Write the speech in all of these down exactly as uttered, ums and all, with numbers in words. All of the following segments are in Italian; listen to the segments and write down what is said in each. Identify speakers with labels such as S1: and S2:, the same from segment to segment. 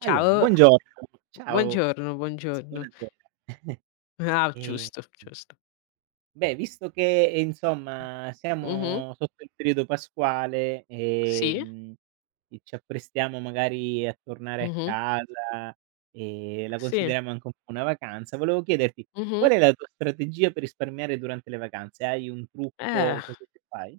S1: Allora,
S2: Ciao,
S1: buongiorno. Ciao,
S2: buongiorno,
S1: s
S2: buongiorno.
S1: buonasera.
S2: Ah,
S1: Ehm,
S2: giusto, giusto.
S1: Beh, visto che, ehm, insomma
S2: Mh-mh,
S1: siamo sotto il periodo pasquale,
S2: sì,
S1: ehm, e ci apprestiamo magari a tornare a
S2: mh-mh,
S1: casa, e la
S2: sì,
S1: consideriamo anche un po' una vacanza, volevo chiederti: qual
S2: mh-mh.
S1: è la tua strategia per risparmiare durante le vacanze? Hai un trucco
S2: Eh.
S1: o cosa che fai?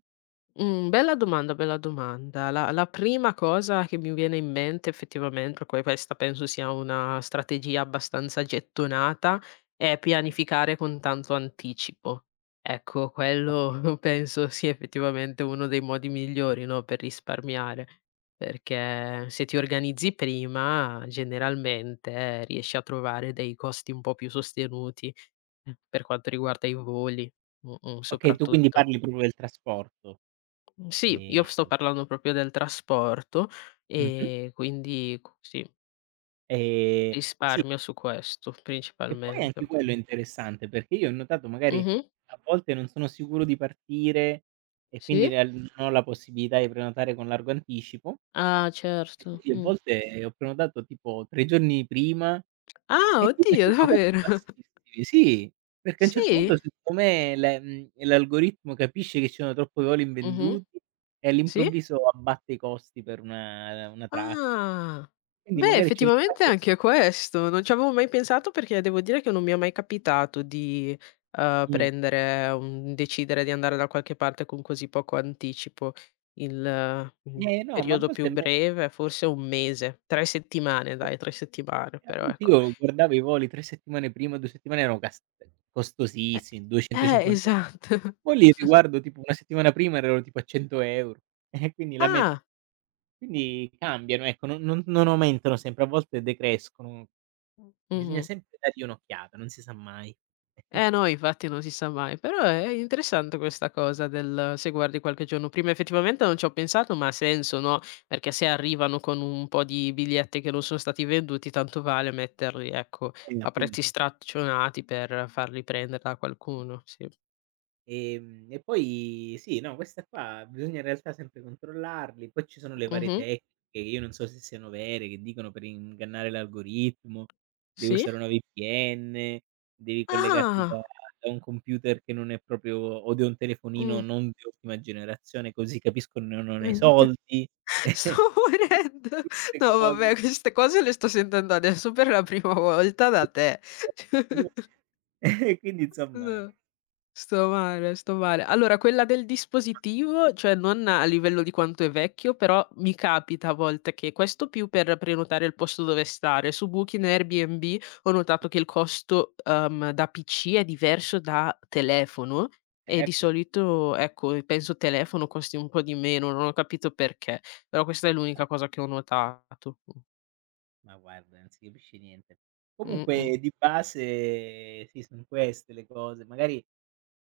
S2: Mhmm, Bella domanda, bella domanda. La la prima cosa che mi viene in mente effettivamente, poi questa penso sia una strategia abbastanza gettonata, è pianificare con tanto anticipo. Ecco, quello
S1: Okay,
S2: penso sia effettivamente uno dei modi migliori, no, per risparmiare, perché se ti organizzi prima generalmente eh, riesci a trovare dei costi un po' più sostenuti, eh, per quanto
S1: o
S2: riguarda i voli, mh-mh,
S1: okay, tu quindi
S2: soprattutto.
S1: parli proprio del trasporto.
S2: Mhmm, sì, io sto
S1: Ehm
S2: parlando proprio del trasporto,
S1: Mh-mh.
S2: ehm, quindi q sì,
S1: Ehm, sì.
S2: risparmio su questo
S1: E poi anche
S2: principalmente.
S1: quello è interessante, perché io ho notato magari
S2: Mh-mh.
S1: a volte non sono sicuro di partire e quindi
S2: Sì?
S1: real non ho la possibilità di prenotare con largo anticipo,
S2: Ah
S1: e
S2: certo,
S1: quindi a
S2: mh.
S1: volte ho prenotato tipo tre giorni prima
S2: Ah
S1: e tipo
S2: oddio
S1: c'erano costi
S2: davvero?
S1: bassissimi, sì, perché a un certo
S2: Sì?
S1: punto secondo me le mhmm, l'algoritmo capisce che ci sono troppo voli
S2: Mh-mh.
S1: invenduti e
S2: Sì?
S1: all'improvviso abbatte i costi per una una tratta.
S2: Ah.
S1: Quindi
S2: Beh,
S1: magari c'è il
S2: effettivamente
S1: caso.
S2: anche questo. Non ci avevo mai pensato perché devo dire che non mi è mai capitato di, uhm,
S1: mh,
S2: prendere un decidere di andare da qualche parte con così poco anticipo. Il, mhmm,
S1: eh no, ma a
S2: periodo
S1: volte
S2: più
S1: a me...
S2: breve è forse un mese, tre settimane dai, tre settimane, però ecco.
S1: Io guardavo i voli tre settimane prima, due settimane erano cas
S2: Eh,
S1: costosissimi,
S2: eh,
S1: duecentocinquanta.
S2: esatto.
S1: Poi li riguardo tipo una settimana prima, erano tipo a cento euro €, eh, quindi la metà.
S2: Ah.
S1: Quindi cambiano, ecco, non non non aumentano sempre, a volte decrescono. Bisogna
S2: Mh-mh.
S1: sempre dargli un'occhiata, non si sa mai.
S2: Eh no, infatti non si sa mai, però è interessante questa cosa del se guardi qualche giorno prima, effettivamente non ci ho pensato, ma ha senso, no, perché se arrivano con un po' di biglietti che non sono stati venduti, tanto vale metterli, ecco,
S1: Eh,
S2: a prezzi
S1: appunto.
S2: straccionati per farli prendere da qualcuno, sì.
S1: Ehm, e poi sì, no, questa qua bisogna in realtà sempre controllarli. Poi ci sono le varie
S2: Mh-mh.
S1: tecniche, che io non so se siano vere, che dicono per ingannare l'algoritmo, devi
S2: Sì?
S1: usare una V P N, devi collegarti da
S2: Ah!
S1: da un computer che non è proprio, o da un telefonino
S2: Mh.
S1: non di ultima generazione, così capiscono che non hai soldi,
S2: Stavo morendo.
S1: queste
S2: No
S1: cose.
S2: vabbè, queste cose le sto sentendo adesso per la prima volta da te.
S1: E quindi insomma
S2: No. Sto male, sto male. Allora quella del dispositivo, cioè non a livello di quanto è vecchio, però mi capita a volte che questo più per prenotare il posto dove stare, su Booking e Airbnb ho
S1: sì,
S2: notato che il costo, uhm, da P C è diverso da telefono e di
S1: certo. Sì.
S2: solito, ecco, penso telefono costi un po' di meno, non ho capito perché, però questa è l'unica cosa che ho notato.
S1: Ma guarda, non si capisce niente.
S2: Mh-mh.
S1: Comunque di base sì, son queste le cose. Magari,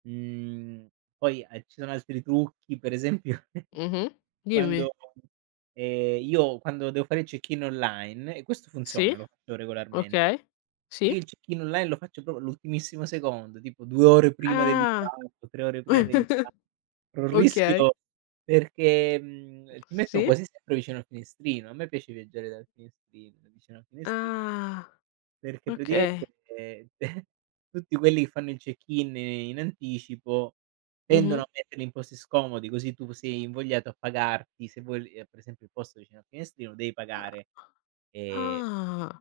S1: mhmm, poi, ehm, ci sono altri trucchi, per esempio
S2: Mh-mh. Dimmi.
S1: quando ehm, io quando devo fare il check-in online e questo funziona,
S2: Sì,
S1: lo faccio regolarmente.
S2: okay. Sì.
S1: Io il check-in online lo faccio proprio all'ultimissimo secondo, tipo due ore prima
S2: Ah.
S1: dell'impatto, tre ore prima dell'impatto. Corro il
S2: Okay.
S1: rischio perché, mhmm, ti mettono
S2: Sì?
S1: quasi sempre vicino al finestrino. A me piace viaggiare dal finestrino, vicino al finestrino,
S2: Ah,
S1: perché praticamente,
S2: okay.
S1: ehm, tutti quelli che fanno il check-in in anticipo tendono
S2: Mh-mh.
S1: a metterli in posti scomodi, così tu sei invogliato a pagarti, se vuoi l per esempio il posto vicino al finestrino devi pagare, ehm,
S2: Ah.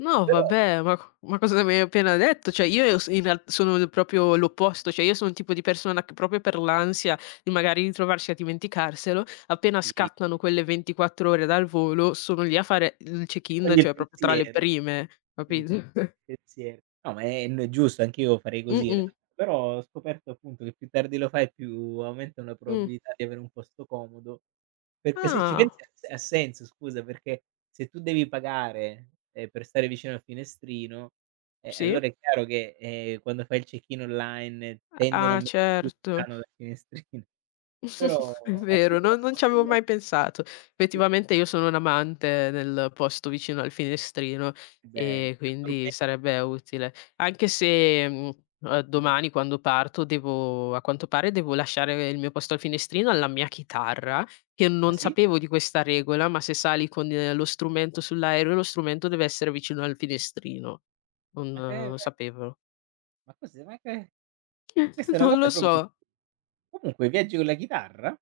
S2: No
S1: però
S2: vabbè, ma co ma cosa mi hai appena detto? Cioè io s in real sono l proprio l'opposto, cioè io sono il tipo di persona che proprio per l'ansia di magari ritrovarsi a dimenticarselo, appena
S1: ti
S2: scattano quelle ventiquattro ore dal volo sono lì a fare il
S1: ti
S2: check-in,
S1: toglie il
S2: cioè proprio tra le
S1: pensiero.
S2: prime,
S1: Sì,
S2: capito?
S1: pensiero. No, ma è n giusto, anch'io farei così in
S2: Mh-mh,
S1: realtà. Però ho scoperto appunto che più tardi lo fai, più aumentano la
S2: mh.
S1: probabilità di avere un posto comodo, perché se ci
S2: Ah,
S1: pensi ha s ha senso, scusa, perché se tu devi pagare, ehm, per stare vicino al finestrino, eh,
S2: sì?
S1: allora è chiaro che, ehm, quando fai il check-in online eh, tendono a
S2: Ah
S1: metterti più
S2: certo.
S1: lontano dal finestrino, però
S2: È
S1: al
S2: vero, non non
S1: riposto
S2: ci avevo
S1: delle...
S2: mai pensato.
S1: Sì, è
S2: Effettivamente io sono un amante del posto vicino al finestrino
S1: bello.
S2: e
S1: Ti
S2: quindi
S1: addormenti,
S2: sarebbe utile. Anche se, mhmm, uhm,
S1: ti dur
S2: domani quando parto devo a quanto pare devo lasciare il mio posto al finestrino alla mia chitarra, che
S1: ah
S2: non
S1: sì?
S2: sapevo di questa regola, ma se sali con eh, lo strumento sull'aereo, lo strumento deve essere vicino al finestrino.
S1: Ma che...
S2: Non eh, sapevo.
S1: ma cos'è? Ma che... Questa è una
S2: Non
S1: cosa
S2: lo
S1: proprio...
S2: so.
S1: comunque, viaggi con la chitarra?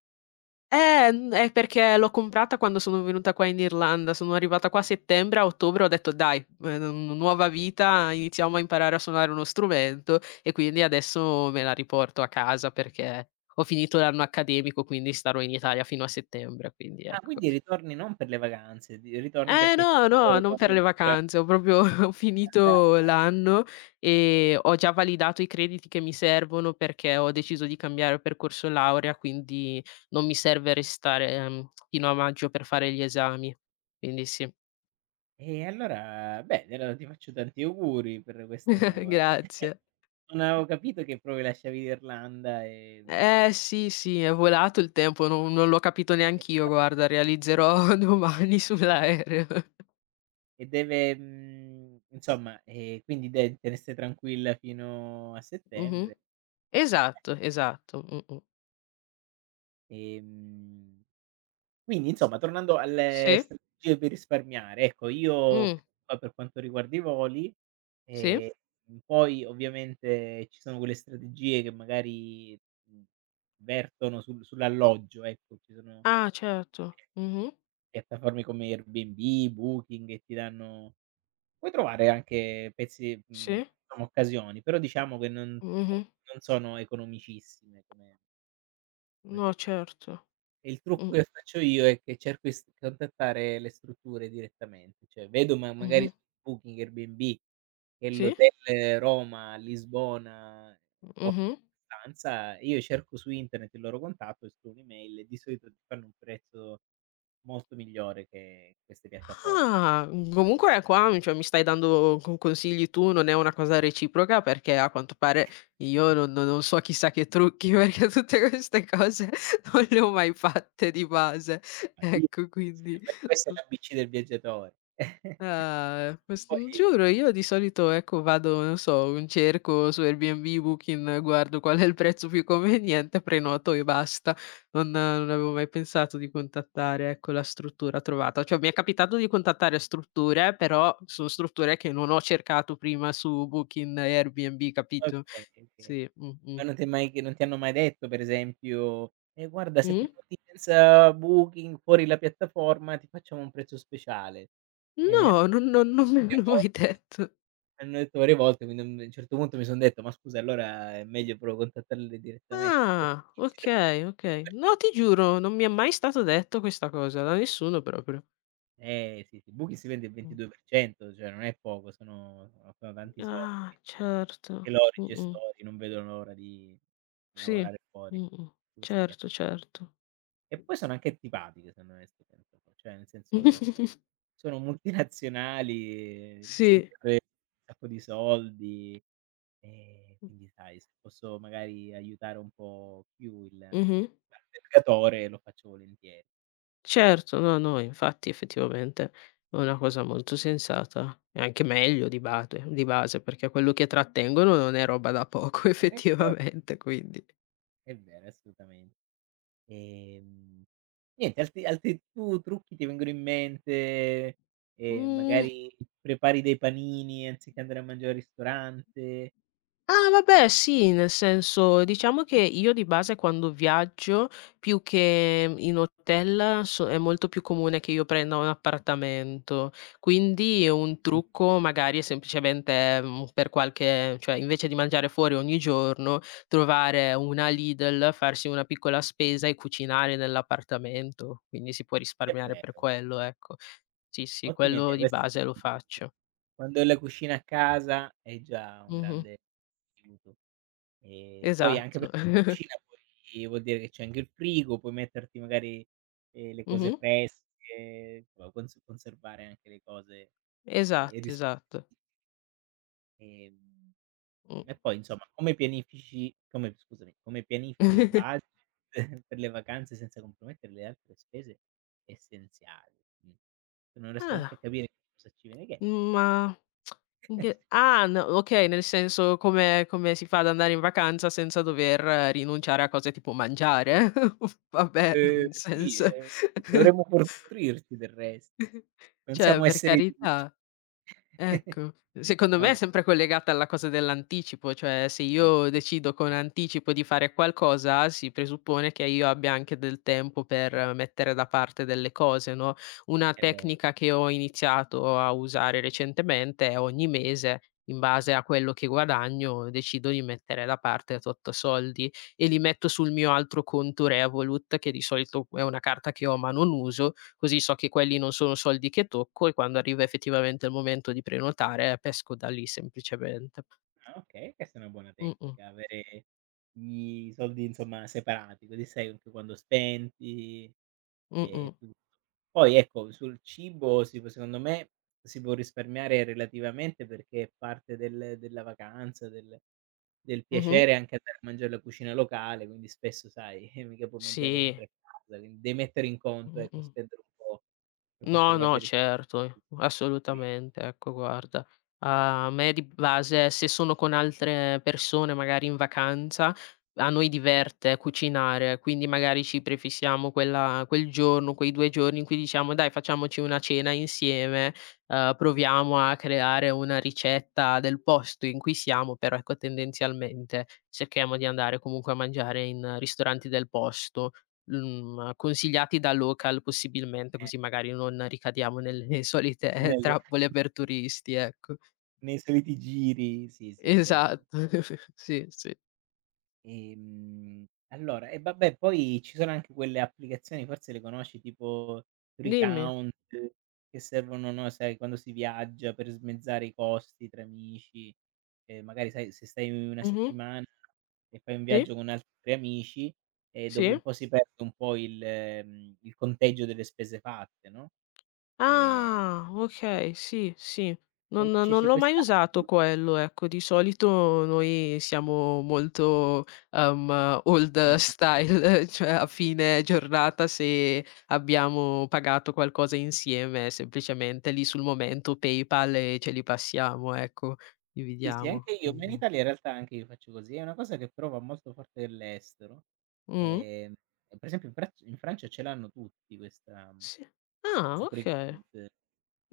S2: Eh, mhmm, è perché l'ho comprata quando sono venuta qua in Irlanda. Sono arrivata qua a settembre, a ottobre ho detto: "Dai, ehm, nuova vita, iniziamo a imparare a suonare uno strumento", e quindi adesso me la riporto a casa perché ho finito l'anno accademico, quindi starò in Italia fino a settembre, quindi
S1: Ah, ah.
S2: ecco.
S1: Quindi ritorni non per le vacanze, di ritorni
S2: Eh
S1: perché
S2: no, no,
S1: hai
S2: non per le vacanze, ho proprio ho
S1: ma dai!
S2: finito l'anno e ho già validato i crediti che mi servono perché ho deciso di cambiare percorso laurea, quindi non mi serve restare, ehm, fino a maggio per fare gli esami. Quindi sì,
S1: E allora bene, allora ti faccio tanti auguri per questa nuova...
S2: grazie.
S1: non avevo capito che proprio lasciavi l'Irlanda, ehm,
S2: Eh sì, sì, è volato il tempo, non non l'ho capito
S1: e
S2: neanch'io,
S1: nulla,
S2: guarda, realizzerò domani sull'aereo.
S1: e deve mhmm, insomma, ehm, quindi de te ne stai tranquilla fino a settembre.
S2: Mh-mh.
S1: Ah,
S2: Esatto, esatto. Mh-mh.
S1: ehm quindi insomma, tornando alle
S2: Sì.
S1: strategie per risparmiare, ecco io
S2: Mh.
S1: qua per quanto riguarda i voli,
S2: Sì.
S1: ehm, poi ovviamente ci sono quelle strategie che magari, mhmm, vertono sul sull'alloggio, ecco, ci sono
S2: Ah certo. Mh-mh.
S1: piattaforme come Airbnb, Booking che ti danno... puoi trovare anche pezzi, mhmm,
S2: Sì,
S1: diciamo occasioni, però diciamo che non
S2: mh-mh.
S1: non sono economicissime come come
S2: No
S1: piatta...
S2: certo.
S1: E il trucco
S2: Mh,
S1: che faccio io è che cerco di s contattare le strutture direttamente, cioè vedo ma magari
S2: mh-mh.
S1: su Booking, Airbnb che
S2: Sì,
S1: l'hotel Roma, Lisbona offre
S2: mh-mh.
S1: stanza, io cerco su internet il loro contatto e scrivo un'email e di solito ti fanno un prezzo molto migliore che queste piattaforme.
S2: Ah, mhmm, comunque qua, cioè, mi stai dando co consigli tu, non è una cosa reciproca perché a quanto pare io non no non so chissà che trucchi, perché tutte queste cose non le ho mai fatte di base.
S1: Ma chi
S2: Ecco,
S1: se ne
S2: quindi
S1: va? Questa è l'A B C del viaggiatore.
S2: ah, ques
S1: Poi
S2: giuro, io di solito, ecco, vado, non so, un cerco su Airbnb, Booking, guardo qual è il prezzo più conveniente, prenoto e basta. Non non avevo mai pensato di contattare, ecco, la struttura trovata. Cioè, mi è capitato di contattare strutture, però sono strutture che non ho cercato prima su Booking e Airbnb, capito?
S1: okay, okay.
S2: Sì, mh-mh.
S1: Ma non ti è mai che non ti hanno mai detto per esempio: "Eh guarda, se
S2: Mh?
S1: prenoti senza Booking, fuori la piattaforma, ti facciamo un prezzo speciale."
S2: No, non non non me
S1: Varie
S2: l'hanno mai
S1: volte,
S2: detto.
S1: me l'hanno detto varie volte, quindi a un a un certo punto mi son detto: "Ma scusa, allora è meglio proprio contattarle direttamente perché"...
S2: Ah, okay, okay. No, ti giuro, non mi è mai stato detto questa cosa, da nessuno proprio.
S1: Eh sì, sì, Booking si vende il
S2: Mh.
S1: ventidue per cento, cioè non è poco, sono sono tanti soldi.
S2: Ah, certo.
S1: Anche loro, i
S2: Mh-mh.
S1: gestori, non vedono l'ora di
S2: Sì.
S1: lavorare fuori
S2: Mh-mh.
S1: su queste
S2: Certo,
S1: piattaforme.
S2: certo.
S1: E poi sono anche antipatiche, sono onesto, penso. Cioè, nel senso, sono multinazionali,
S2: Sì.
S1: sempre un sacco di soldi, e quindi sai, se posso magari aiutare un po' più il
S2: Mh-mh.
S1: l'albergatore lo faccio volentieri.
S2: Certo, no, no, infatti effettivamente è una cosa molto sensata e anche meglio di bate di base, perché quello che trattengono non è roba da poco
S1: Ma è vero,
S2: effettivamente, quindi.
S1: è vero, assolutamente. Ehm, niente, altri altri tu trucchi ti vengono in mente, ehm,
S2: Mh.
S1: magari prepari dei panini anziché andare a mangiare al ristorante?
S2: Ah vabbè sì, nel senso diciamo che io di base quando viaggio, più che in hotel, so è molto più comune che io prenda un appartamento, quindi un trucco magari è semplicemente, mhmm, per qualche cioè invece di mangiare fuori ogni giorno, trovare una Lidl, farsi una piccola spesa e cucinare nell'appartamento, quindi si può
S1: È
S2: risparmiare per
S1: vero.
S2: quello, ecco. Sì, sì,
S1: Ottima idea,
S2: quello di
S1: questa...
S2: base lo faccio.
S1: Quando hai la cucina a casa è già un
S2: Mh-mh.
S1: grande aiuto. E poi anche
S2: Esatto.
S1: perché se in cucina poi vuol dire che c'è anche il frigo, puoi metterti magari, ehm, le cose
S2: Mh-mh.
S1: fresche, puoi cons conservare anche le cose e e
S2: Esatto,
S1: ris
S2: esatto.
S1: Ehm,
S2: Mh.
S1: e poi insomma come pianifici come scusami, come pianifichi il budget per le vacanze senza compromettere le altre spese essenziali? Mh. Non riesco neanche a
S2: Ah,
S1: capire cosa ci viene chie
S2: ma in che ah, no okay, nel senso come come si fa ad andare in vacanza senza dover eh, rinunciare a cose tipo mangiare? Vabbè,
S1: Ehm,
S2: nel
S1: sì,
S2: senso
S1: ehm, dovremmo fornirci del resto. Non
S2: cioè
S1: siamo
S2: per
S1: esseri di luce.
S2: carità. Ecco, secondo me è
S1: No,
S2: sempre collegata alla cosa dell'anticipo, cioè se
S1: eh
S2: io
S1: sì,
S2: decido con
S1: ma
S2: anticipo di fare qualcosa, si presuppone che io abbia anche del tempo per eh, mettere da parte delle cose, no, una
S1: è vero.
S2: tecnica che ho iniziato a usare recentemente è ogni mese, in base a quello che guadagno, decido di mettere da parte tot soldi e li metto sul mio altro conto Revolut, che di solito è una carta che ho ma non uso. Così so che quelli non sono soldi che tocco e quando arriva effettivamente il momento di prenotare pesco da lì semplicemente.
S1: Ah, okay, questa è una buona
S2: Mh-mh,
S1: tecnica, avere gli soldi insomma separati, così sai anche quando spendi e
S2: mh-mh,
S1: e tutto. Poi ecco, sul cibo si può secondo me si può risparmiare relativamente, perché è parte del della vacanza, del del
S2: mh-mh.
S1: piacere anche andare a mangiare la cucina locale, quindi spesso sai, eh, mica puoi mangiare
S2: Sì,
S1: sempre a casa, quindi devi mettere in conto, ecco,
S2: mh-mh.
S1: spendere un po' per quanto
S2: No,
S1: riguarda
S2: no,
S1: i ris
S2: certo,
S1: qui,
S2: assolutamente. Ecco, guarda, a me di base, se sono con altre persone magari in vacanza, a noi diverte cucinare, quindi magari ci prefissiamo quella quel giorno, quei due giorni in cui diciamo: "Dai, facciamoci una cena insieme, uhm, proviamo a creare una ricetta del posto in cui siamo", però ecco tendenzialmente cerchiamo di andare comunque a mangiare in ristoranti del posto mhmm, consigliati da local possibilmente,
S1: eh,
S2: così magari non ricadiamo nelle solite eh,
S1: nelle...
S2: trappole per turisti, ecco.
S1: Nei soliti giri, sì, sì è vero.
S2: Esatto, sì, sì.
S1: Ehm, allora e vabbè poi ci sono anche quelle applicazioni, forse le conosci, tipo
S2: Dimmi.
S1: Recount, che servono, no, sai, quando si viaggia per smezzare i costi tra amici, ehm, magari sai se stai una
S2: Mh-mh.
S1: settimana e fai un
S2: Sì,
S1: viaggio con altri tre amici, e dopo un
S2: sì.
S1: po' si perde un po' il, mhmm, il conteggio delle spese fatte, no, ehm,
S2: Ah, okay, sì, sì. Non
S1: invece
S2: non
S1: c'è
S2: l'ho mai
S1: quest'app...
S2: usato quello, ecco. Di solito noi siamo molto, uhm, old style, cioè a fine giornata se abbiamo pagato qualcosa insieme, semplicemente lì sul momento PayPal e ce li passiamo, ecco,
S1: Sì, sì,
S2: dividiamo.
S1: anche io, ma in
S2: Mh-mh.
S1: Italia in realtà anche io faccio così. È una cosa che però va molto forte nell'estero.
S2: Mh?
S1: Ehm, per esempio in Fraz in Francia ce l'hanno tutti questa...
S2: Sì. Ah, okay.
S1: Strepitosi.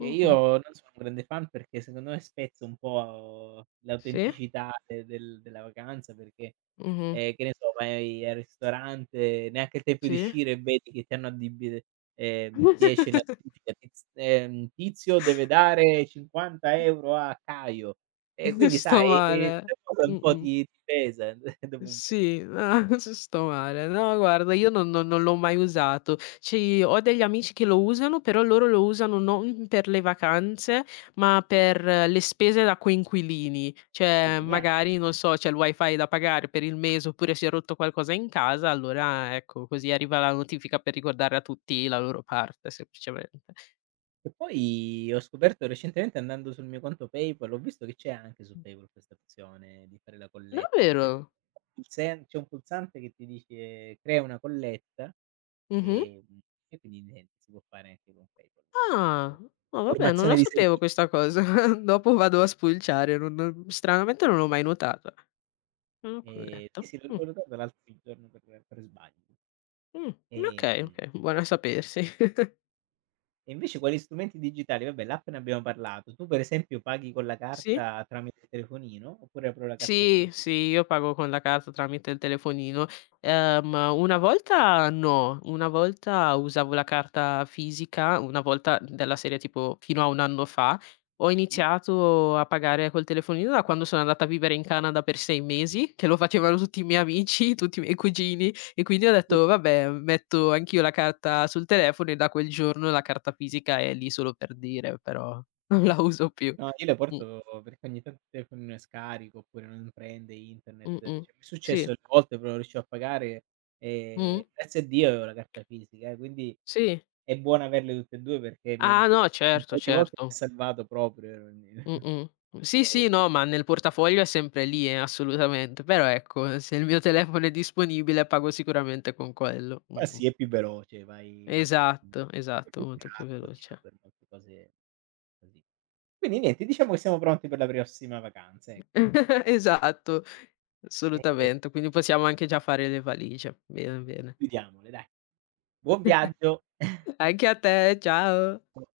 S1: E io non sono un grande fan perché secondo me spezza un po'
S2: Sì.
S1: l'autenticità de del della vacanza perché,
S2: Mh-mh.
S1: ehm, che ne so, vai al ristorante, neanche il tempo di
S2: Sì.
S1: uscire e vedi che ti hanno addibi ehm, ti esce la notifica, tiz ehm, "Tizio deve dare cinquanta euro € a Caio". E quindi
S2: Sto
S1: sai, ehm,
S2: male.
S1: sta cosa un po'
S2: Mh-mh.
S1: ti ti pesa dopo un po'.
S2: Sì, ah, ci sto male. No, guarda, io non non non l'ho mai usato. Ci ho degli amici che lo usano, però loro lo usano non per le vacanze, ma per eh, le spese da coinquilini. Cioè,
S1: Quindi neanche
S2: magari, non so, c'è il wifi da pagare per il mese, oppure si è rotto qualcosa in casa, allora ecco, così arriva la notifica per ricordare a tutti la loro parte semplicemente.
S1: E poi ho scoperto recentemente, andando sul mio conto PayPal, ho visto che c'è anche su PayPal questa opzione di fare la colletta, cioè
S2: Davvero?
S1: il sen c'è un pulsante che ti dice: "Crea una colletta",
S2: Mh-mh.
S1: ehm, e quindi niente, si può fare anche con PayPal. Eh.
S2: Ah, no vabbè, non
S1: Formazione
S2: la
S1: di
S2: sapevo questa
S1: servizi.
S2: cosa. Dopo vado a spulciare, non non stranamente non l'ho mai notata. Un
S1: Ehm, sì,
S2: culletto.
S1: sì, l'ho
S2: Mh,
S1: l'ho notata l'altro giorno per per sbaglio.
S2: mh, okay,
S1: Ehm,
S2: okay, buono a sapersi.
S1: e invece quali strumenti digitali vabbè l'app ne abbiamo parlato. Tu per esempio paghi con la
S2: Sì?
S1: carta tramite il telefonino oppure proprio la carta
S2: Sì,
S1: fisica?
S2: sì, io pago con la carta tramite il telefonino. Ehm, una volta no, una volta usavo la carta fisica, una volta della serie tipo fino a un anno fa, ho iniziato a pagare col telefonino da quando sono andata a vivere in Canada per sei mesi, che lo facevano tutti i miei amici, tutti i miei cugini e quindi ho
S1: Sì.
S2: detto: "Vabbè, metto anch'io la carta sul telefono" e da quel giorno la carta fisica è lì solo per dire, però non la uso più.
S1: No, io le
S2: Mh,
S1: porto perché ogni tanto il telefono non è scarico, oppure non prende internet. Cioè,
S2: mh-mh.
S1: mi è successo
S2: Sì.
S1: delle volte però non riuscivo a pagare, ehm,
S2: Mh.
S1: grazie a Dio avevo la carta fisica, eh, quindi
S2: Sì.
S1: è buono averle tutte e due, perché mi ha
S2: Ah no,
S1: un
S2: certo,
S1: paio di volte mi ha
S2: certo.
S1: salvato proprio...
S2: Mh-mh. Sì,
S1: ehm,
S2: sì, no, ma nel portafoglio è sempre lì, eh, assolutamente. Però ecco, se il mio telefono è disponibile pago sicuramente con quello.
S1: ma
S2: Mh-mh.
S1: sì, è più veloce, vai vai più-
S2: Esatto,
S1: è più
S2: esatto, molto più
S1: pratico diciamo,
S2: veloce.
S1: per molte cose così. Quindi niente, diciamo che siamo pronti per la prossima vacanza, ecco.
S2: Esatto,
S1: E
S2: assolutamente. Quindi possiamo anche già fare le valigie. Bene, bene.
S1: chiudiamole dai. Buon viaggio.
S2: Anche a te, ciao.